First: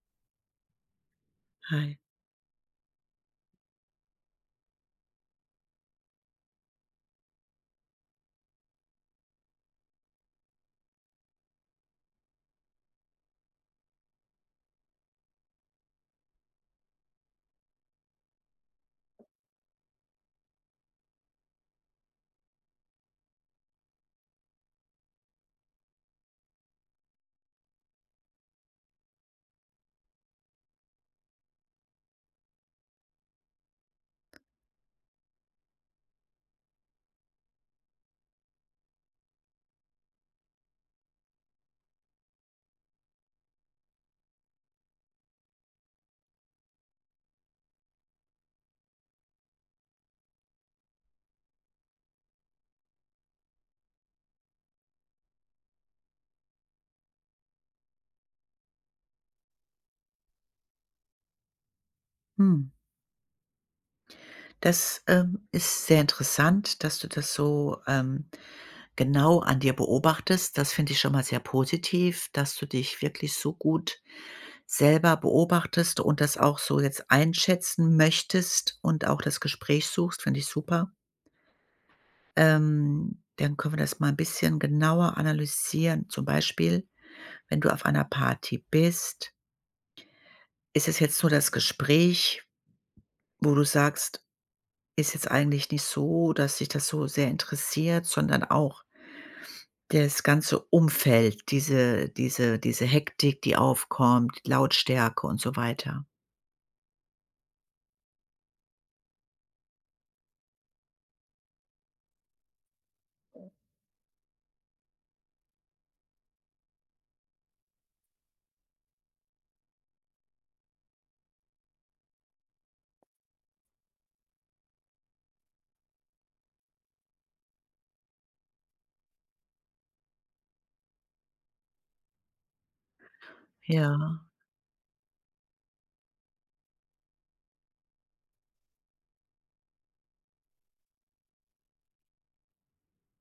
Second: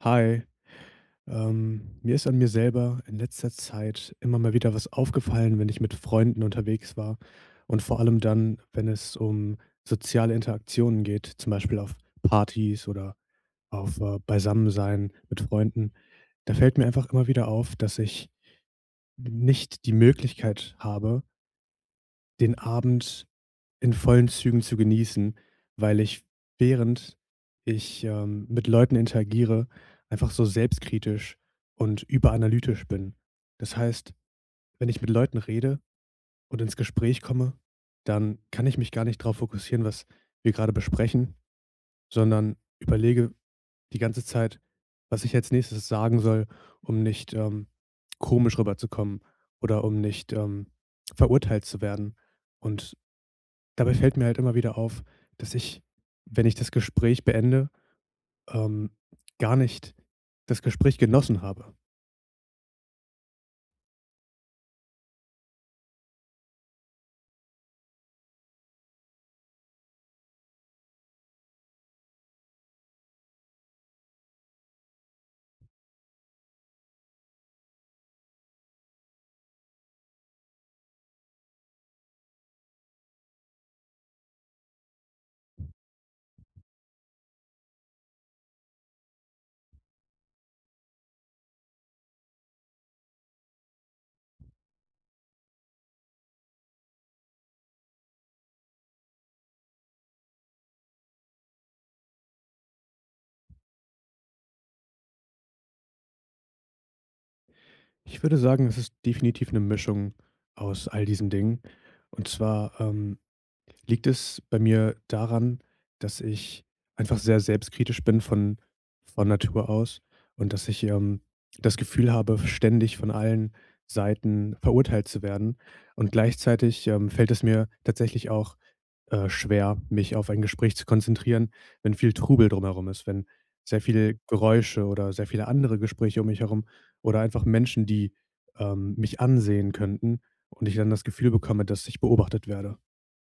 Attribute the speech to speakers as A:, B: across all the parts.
A: Hi,
B: Hi.
A: mir ist an mir selber in letzter Zeit immer mal wieder was aufgefallen, wenn ich mit Freunden unterwegs war und vor allem dann, wenn es um soziale Interaktionen geht, zum Beispiel auf Partys oder auf Beisammensein mit Freunden. Da fällt mir einfach immer wieder auf, dass ich nicht die Möglichkeit habe, den Abend in vollen Zügen zu genießen, weil ich, während ich mit Leuten interagiere, einfach so selbstkritisch und überanalytisch bin. Das heißt, wenn ich mit Leuten rede und ins Gespräch komme, dann kann ich mich gar nicht darauf fokussieren, was wir gerade besprechen, sondern überlege die ganze Zeit, was ich als Nächstes sagen soll, um nicht, komisch rüberzukommen oder um nicht, verurteilt zu werden. Und Dabei fällt mir halt immer wieder auf, dass ich, wenn ich das Gespräch beende, ähm, gar nicht das Gespräch genossen habe.
B: Hm. Das, ist sehr interessant, dass du das so, genau an dir beobachtest. Das finde ich schon mal sehr positiv, dass du dich wirklich so gut selber beobachtest und das auch so jetzt einschätzen möchtest und auch das Gespräch suchst, finde ich super. Dann können wir das mal ein bisschen genauer analysieren. Zum Beispiel, wenn du auf einer Party bist, ist es jetzt nur das Gespräch, wo du sagst: Ist jetzt eigentlich nicht so, dass sich das so sehr interessiert, sondern auch das ganze Umfeld, diese diese Hektik, die aufkommt, Lautstärke und so weiter.
A: Ich würde sagen, es ist definitiv eine Mischung aus all diesen Dingen. Und zwar, liegt es bei mir daran, dass ich einfach sehr selbstkritisch bin von Natur aus und dass ich das Gefühl habe, ständig von allen Seiten verurteilt zu werden. Und gleichzeitig fällt es mir tatsächlich auch schwer, mich auf ein Gespräch zu konzentrieren, wenn viel Trubel drumherum ist, wenn sehr viele
B: Ja,
A: Geräusche oder sehr viele andere Gespräche um mich herum oder einfach Menschen, die mich ansehen könnten und ich dann das Gefühl bekomme, dass ich beobachtet werde.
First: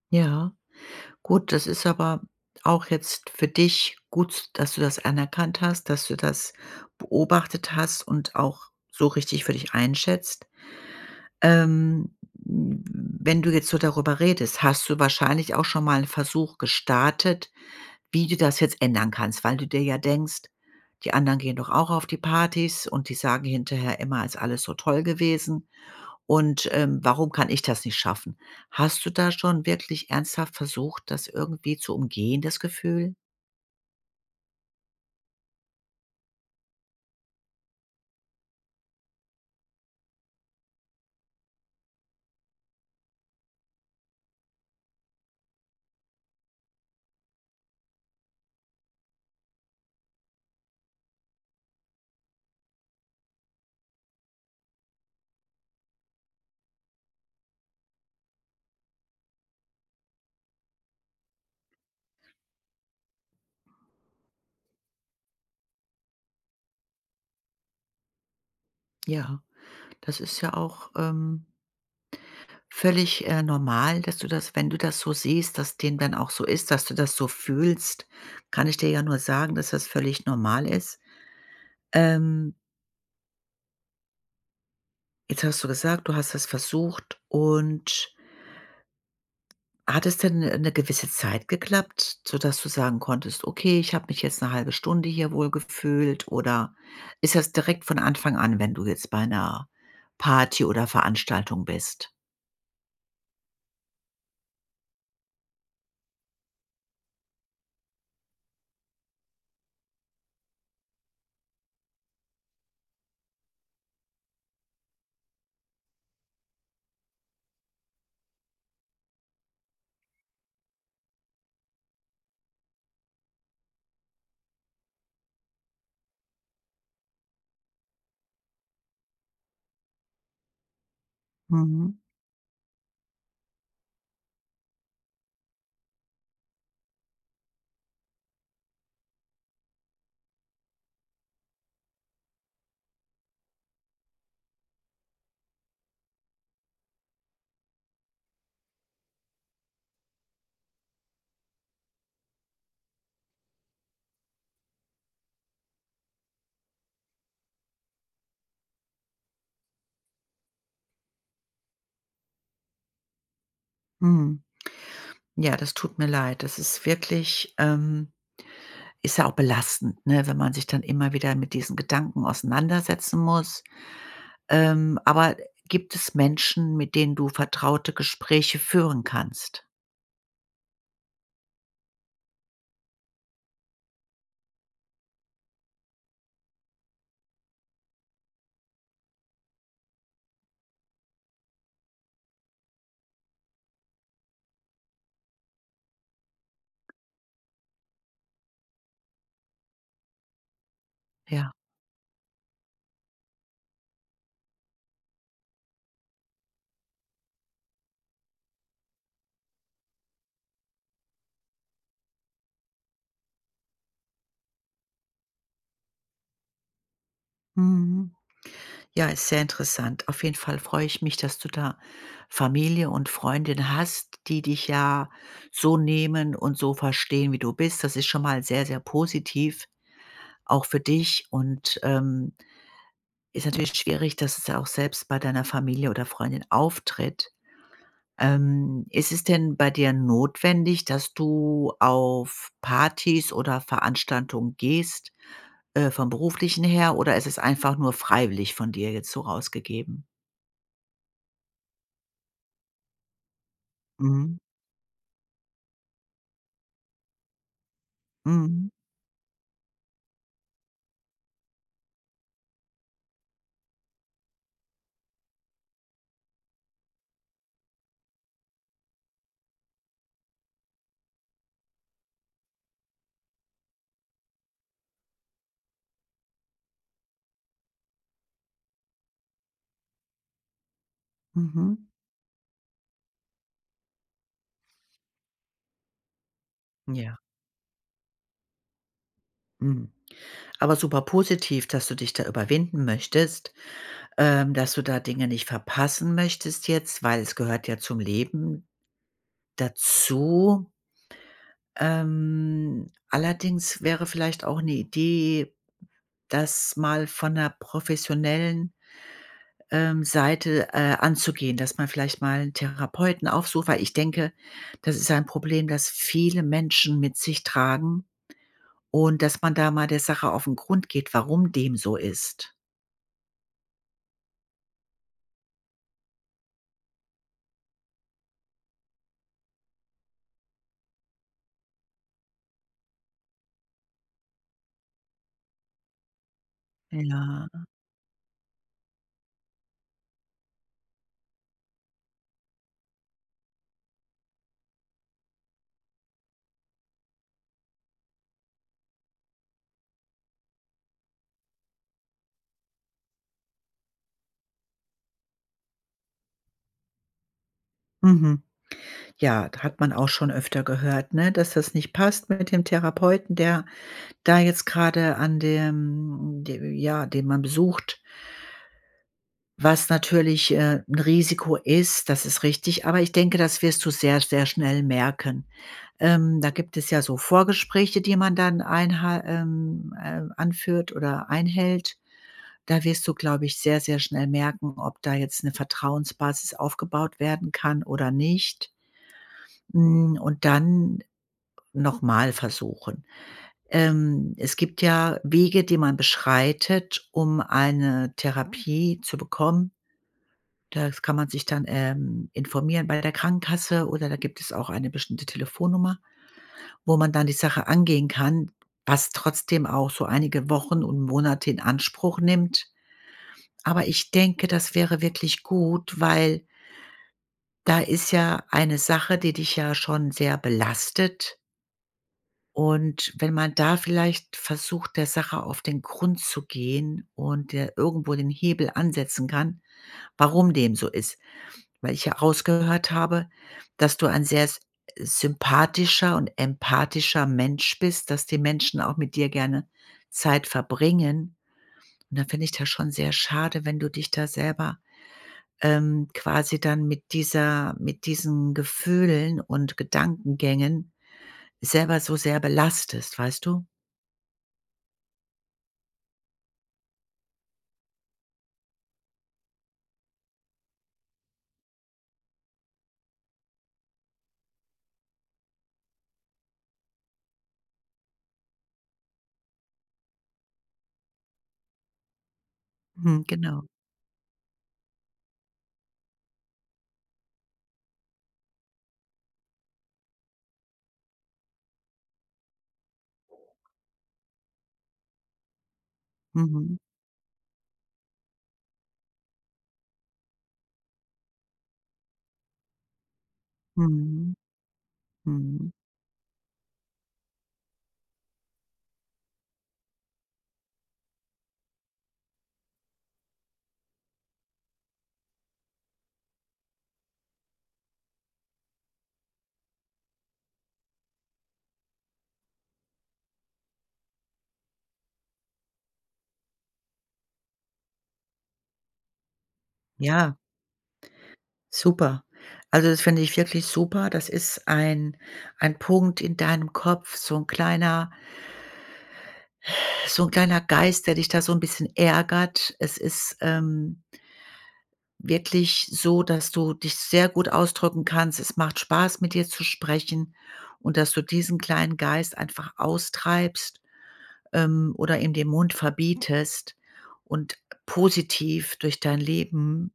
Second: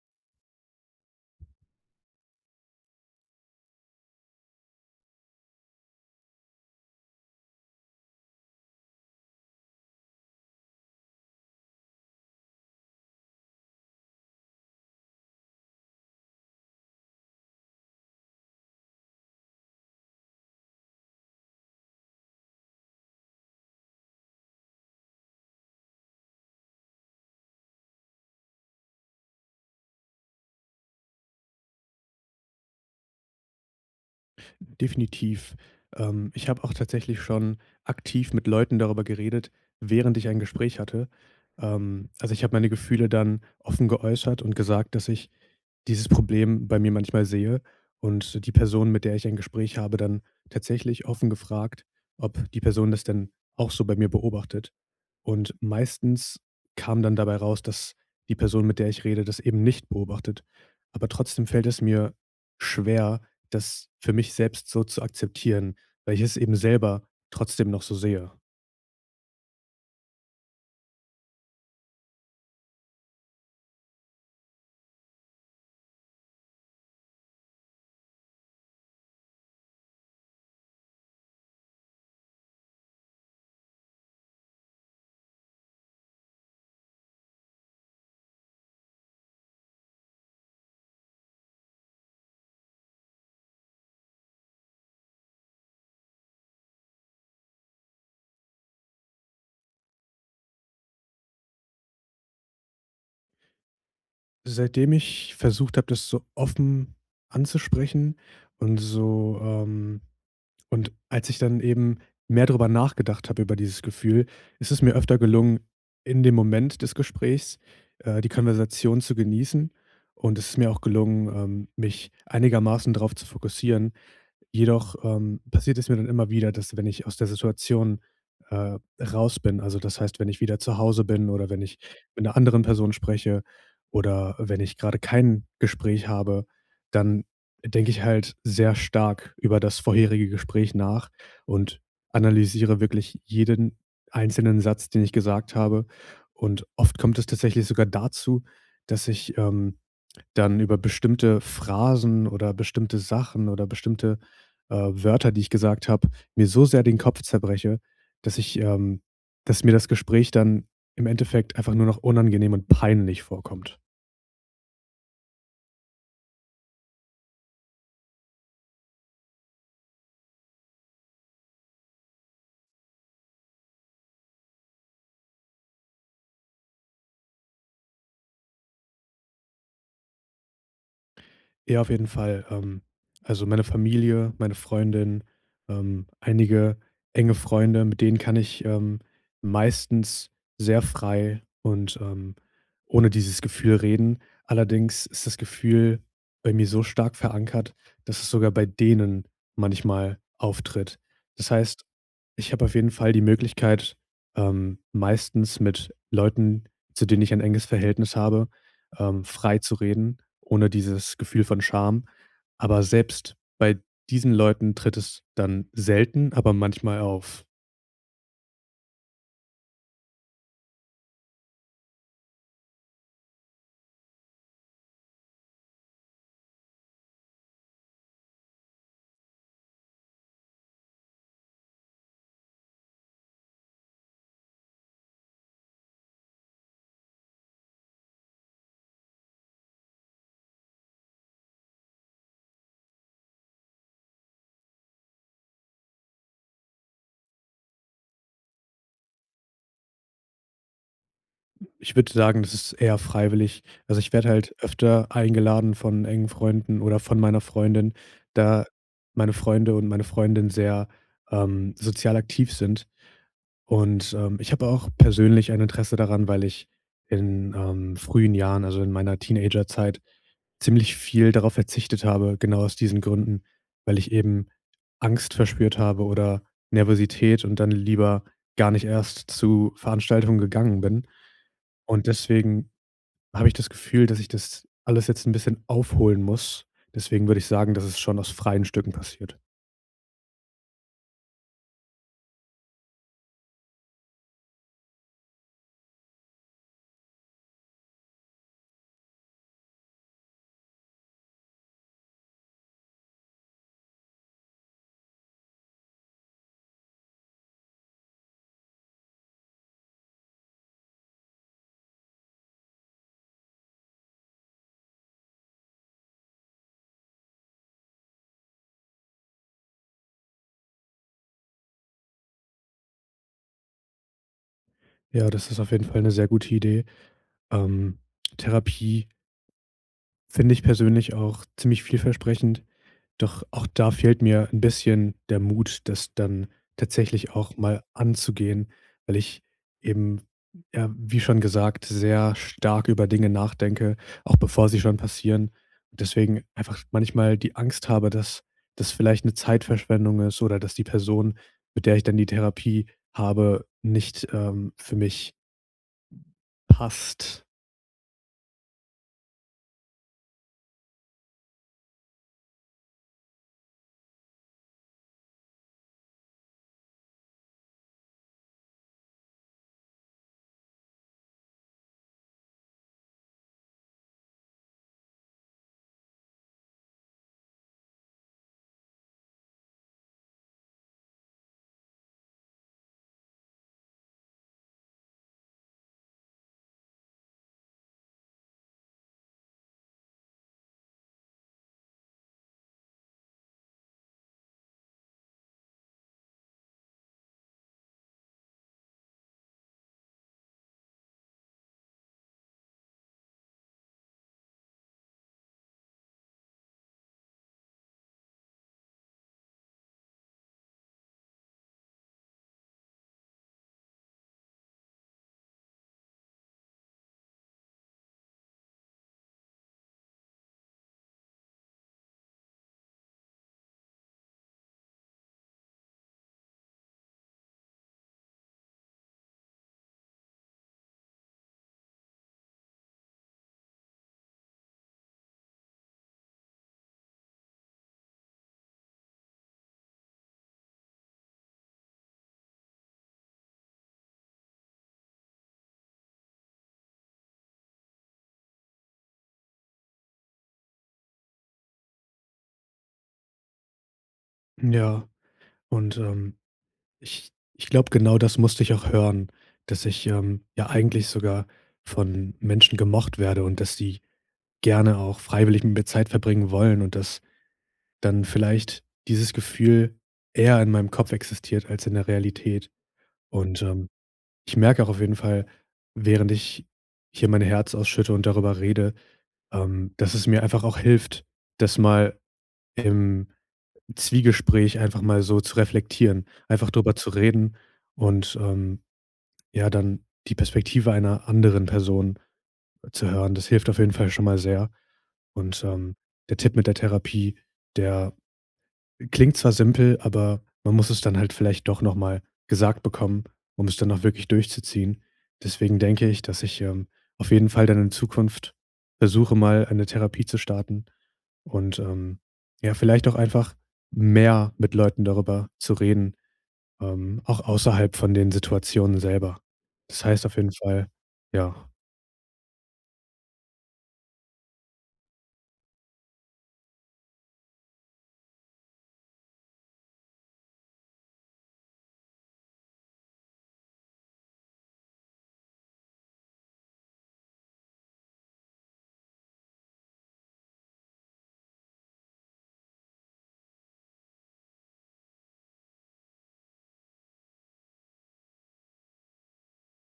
B: ja. Gut, das ist aber auch jetzt für dich gut, dass du das anerkannt hast, dass du das beobachtet hast und auch so richtig für dich einschätzt. Ähm, wenn du jetzt so darüber redest, hast du wahrscheinlich auch schon mal einen Versuch gestartet, wie du das jetzt ändern kannst, weil du dir ja denkst: „Die anderen gehen doch auch auf die Partys und die sagen hinterher immer, ist alles so toll gewesen und, warum kann ich das nicht schaffen?“ Hast du da schon wirklich ernsthaft versucht, das irgendwie zu umgehen, das Gefühl?
A: Definitiv. Ich habe auch tatsächlich schon aktiv mit Leuten darüber geredet, während ich ein Gespräch hatte. Also ich habe meine Gefühle dann offen geäußert und gesagt, dass ich dieses Problem bei mir manchmal sehe und die Person, mit der ich ein Gespräch habe, dann tatsächlich offen gefragt, ob die Person das denn auch so bei mir beobachtet. Und meistens kam dann dabei raus, dass die Person, mit der ich rede, das eben nicht beobachtet. Aber trotzdem fällt es mir schwer, das für mich selbst so zu akzeptieren, weil ich es eben selber trotzdem noch so sehe.
B: Ja, das ist ja auch, völlig, normal, dass du das, wenn du das so siehst, dass dem dann auch so ist, dass du das so fühlst, kann ich dir ja nur sagen, dass das völlig normal ist. Ähm, jetzt hast du gesagt, du hast das versucht, und hat es denn eine gewisse Zeit geklappt, sodass du sagen konntest: „Okay, ich habe mich jetzt eine halbe Stunde hier wohlgefühlt“, oder ist das direkt von Anfang an, wenn du jetzt bei einer Party oder Veranstaltung bist?
A: Seitdem ich versucht habe, das so offen anzusprechen und so, und als ich dann eben mehr darüber nachgedacht habe, über dieses Gefühl, ist es mir öfter gelungen, in dem Moment des Gesprächs, die Konversation zu genießen. Und es ist mir auch gelungen, mich einigermaßen darauf zu fokussieren. Jedoch, passiert es mir dann immer wieder, dass wenn ich aus der Situation raus bin, also das heißt, wenn ich wieder zu Hause bin oder wenn ich
B: Mhm,
A: mit einer anderen Person spreche oder wenn ich gerade kein Gespräch habe, dann denke ich halt sehr stark über das vorherige Gespräch nach und analysiere wirklich jeden einzelnen Satz, den ich gesagt habe. Und oft kommt es tatsächlich sogar dazu, dass ich dann über bestimmte Phrasen oder bestimmte Sachen oder bestimmte Wörter, die ich gesagt habe, mir so sehr den Kopf zerbreche, dass ich dass mir das Gespräch dann im Endeffekt einfach nur noch unangenehm und peinlich vorkommt.
B: mhm. Ja, das tut mir leid. Das ist wirklich, ist ja auch belastend, ne, wenn man sich dann immer wieder mit diesen Gedanken auseinandersetzen muss. Aber gibt es Menschen, mit denen du vertraute Gespräche führen kannst?
A: Ja, auf jeden Fall. Also meine Familie, meine Freundin, einige enge Freunde, mit denen kann ich meistens sehr frei und ohne dieses Gefühl reden. Allerdings ist das Gefühl bei mir so stark verankert, dass es sogar bei denen manchmal auftritt. Das
B: Ja.
A: heißt, ich habe auf jeden Fall die Möglichkeit, meistens mit Leuten, zu denen ich ein enges Verhältnis habe, frei zu reden, ohne dieses Gefühl von Scham. Aber selbst bei diesen Leuten tritt es dann selten, aber manchmal auf.
B: Mhm. Ja, ist sehr interessant. Auf jeden Fall freue ich mich, dass du da Familie und Freundin hast, die dich ja so nehmen und so verstehen, wie du bist. Das ist schon mal sehr, sehr positiv, auch für dich. Und ist natürlich schwierig, dass es ja auch selbst bei deiner Familie oder Freundin auftritt. Ist es denn bei dir notwendig, dass du auf Partys oder Veranstaltungen gehst, vom beruflichen her, oder ist es einfach nur freiwillig von dir jetzt so rausgegeben?
A: Ich würde sagen, das ist eher freiwillig. Also ich werde
B: Mhm.
A: halt öfter eingeladen von engen Freunden oder von meiner Freundin, da
B: Mhm.
A: meine Freunde und meine Freundin sehr sozial aktiv sind. Und ich habe auch persönlich ein Interesse daran, weil ich in frühen Jahren, also in meiner Teenagerzeit, ziemlich viel darauf verzichtet habe, genau aus diesen Gründen, weil ich eben Angst verspürt habe oder Nervosität und dann lieber gar nicht erst zu Veranstaltungen gegangen bin.
B: Mhm.
A: Und deswegen habe ich das Gefühl, dass ich das alles jetzt ein bisschen aufholen muss.
B: Ja.
A: Deswegen würde ich sagen, dass es schon aus freien Stücken passiert.
B: Mhm. Aber super positiv, dass du dich da überwinden möchtest, dass du da Dinge nicht verpassen möchtest jetzt, weil es gehört ja zum Leben dazu. Allerdings wäre vielleicht auch eine Idee, das mal von der professionellen, Seite, anzugehen, dass man vielleicht mal 'n Therapeuten aufsucht, weil ich denke, das ist ein Problem, das viele Menschen mit sich tragen. Und dass man da mal der Sache auf den Grund geht, warum dem so ist.
A: Ja, das ist auf jeden Fall eine sehr gute Idee. Ähm, Therapie finde ich persönlich auch ziemlich vielversprechend. Doch auch da fehlt mir ein bisschen der Mut, das dann tatsächlich auch
B: Ja.
A: mal anzugehen, weil ich eben, ja, wie schon gesagt, sehr stark über Dinge nachdenke, auch bevor sie schon passieren. Und deswegen einfach manchmal die Angst habe, dass das vielleicht eine Zeitverschwendung ist oder dass die Person, mit der ich dann die Therapie habe, nicht für mich passt.
B: Mhm. Ja, da hat man auch schon öfter gehört, ne, dass das nicht passt mit dem Therapeuten, der da jetzt gerade an dem de ja, den man besucht, was natürlich, 'n Risiko ist, das ist richtig. Aber ich denke, das wirst du sehr, sehr schnell merken. Da gibt es ja so Vorgespräche, die man dann einha anführt oder einhält. Da wirst du, glaube ich, sehr, sehr schnell merken, ob da jetzt 'ne Vertrauensbasis aufgebaut werden kann oder nicht. Hm, und dann noch mal versuchen. Es gibt ja Wege, die man beschreitet, um eine Therapie zu bekommen. Das kann man sich dann, informieren bei der Krankenkasse, oder da gibt es auch eine bestimmte Telefonnummer, wo man dann die Sache angehen kann, was trotzdem auch so einige Wochen und Monate in Anspruch nimmt. Aber ich denke, das wäre wirklich gut, weil da ist ja eine Sache, die dich ja schon sehr belastet. Und wenn man da vielleicht versucht, der Sache auf den Grund zu gehen und der irgendwo den Hebel ansetzen kann, warum dem so ist. Weil ich ja rausgehört habe, dass du ein sehr sympathischer und empathischer Mensch bist, dass die Menschen auch mit dir gerne Zeit verbringen. Und da finde ich das schon sehr schade, wenn du dich da selber quasi dann mit dieser mit diesen Gefühlen und Gedankengängen selber so sehr belastest, weißt du?
A: Ja, und, ähm, Ich ich glaube, genau das musste ich auch hören, dass ich ja eigentlich sogar von Menschen gemocht werde und dass die gerne auch freiwillig mit mir Zeit verbringen wollen und dass dann vielleicht dieses Gefühl eher in meinem Kopf existiert als in der Realität.
B: Mhm,
A: Und,
B: genau.
A: ähm, ich merke auch auf jeden Fall, während ich hier mein Herz ausschütte und darüber rede, dass es mir einfach auch hilft, das mal im Zwiegespräch einfach mal so zu reflektieren, einfach
B: Mhm.
A: drüber zu reden und ja, dann die Perspektive einer anderen Person zu hören, das hilft auf jeden Fall schon
B: Mhm.
A: mal sehr. Und,
B: Mhm.
A: ähm, Der Tipp mit der Therapie, der klingt zwar simpel, aber man muss es dann halt vielleicht doch noch mal gesagt bekommen, um es dann auch wirklich durchzuziehen. Deswegen denke ich, dass ich auf jeden Fall dann in Zukunft versuche, mal eine Therapie zu starten und ja, vielleicht auch einfach mehr mit Leuten darüber zu reden, auch außerhalb von den Situationen selber. Das heißt auf
B: Ja,
A: jeden Fall ja,
B: super. Also, das finde ich wirklich super. Das ist ein Punkt in deinem Kopf, so ein kleiner, so ein kleiner Geist, der dich da so ein bisschen ärgert. Es ist, wirklich so, dass du dich sehr gut ausdrücken kannst. Es macht Spaß, mit dir zu sprechen, und dass du diesen kleinen Geist einfach austreibst, oder ihm den Mund verbietest und positiv durch dein Leben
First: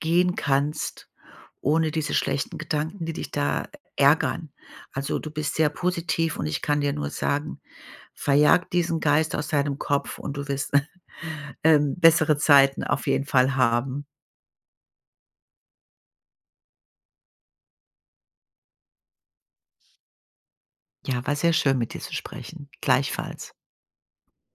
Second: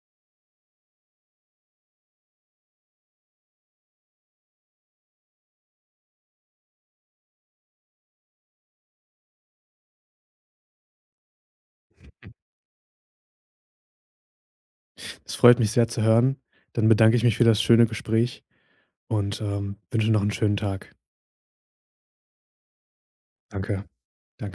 B: gehen kannst, ohne diese schlechten Gedanken, die dich da ärgern. Also, du bist sehr positiv und ich kann dir nur sagen, verjag diesen Geist aus deinem Kopf und du wirst, bessere Zeiten auf jeden Fall haben.
A: es freut mich sehr zu hören. Dann bedanke ich mich für das schöne Gespräch und wünsche noch einen schönen Tag.
B: Ja, war sehr schön, mit dir zu sprechen. Gleichfalls.
A: Danke. Danke.